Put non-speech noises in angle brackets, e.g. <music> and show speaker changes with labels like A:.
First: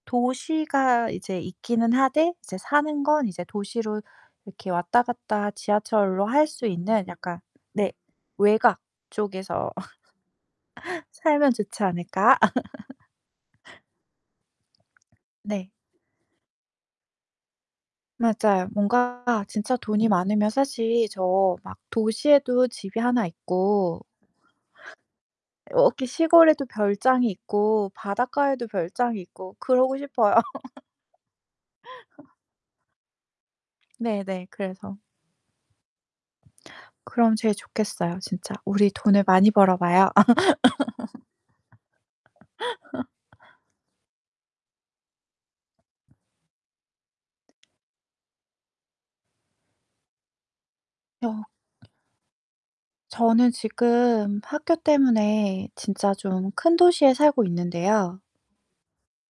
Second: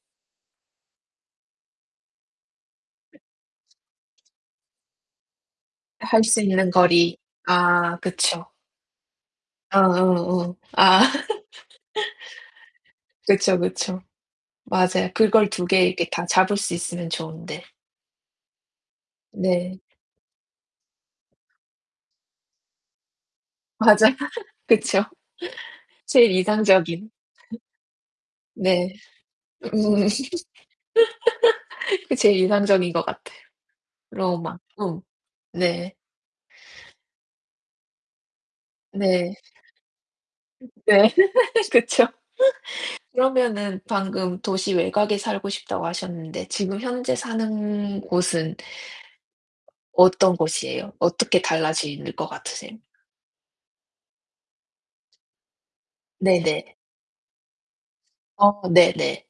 A: 도시가 이제 있기는 하되 이제 사는 건 이제 도시로 이렇게 왔다 갔다
B: 할
A: 지하철로
B: 수
A: 할 수
B: 있는
A: 있는
B: 거리.
A: 약간 네.
B: 아 그쵸.
A: 외곽 쪽에서
B: 어어어. 아.
A: <laughs>
B: <laughs>
A: 살면 좋지 않을까?
B: 그쵸,
A: <laughs>
B: 그쵸. 맞아요. 그걸 2
A: 네.
B: 개 이렇게 다 잡을 수 있으면 좋은데.
A: 맞아요. 뭔가 진짜
B: 네.
A: 돈이 많으면 사실 저 막 도시에도 집이 하나 있고
B: 맞아. <laughs> 그쵸. <laughs>
A: 여기
B: 제일
A: 시골에도
B: 이상적인
A: 별장이 있고
B: <laughs>
A: 바닷가에도
B: 네.
A: 별장이 있고 그러고
B: 음. <laughs>
A: 싶어요. <laughs>
B: 그게
A: <laughs>
B: 제일 인상적인 것 같아.
A: 네네
B: 로마
A: 그래서.
B: 음. 네.
A: 그럼 제일 좋겠어요 진짜. 우리 돈을
B: 네.
A: 많이 벌어 봐요.
B: 네 <laughs> 그쵸. <laughs>
A: <laughs>
B: 그러면은 방금 도시 외곽에 살고 싶다고 하셨는데 지금 현재 사는 곳은 어떤 곳이에요?
A: 어.
B: 어떻게 달라질 것 같으세요?
A: 저는 지금 학교 때문에 진짜 좀
B: 네네.
A: 큰 도시에 살고 있는데요
B: 어 네네.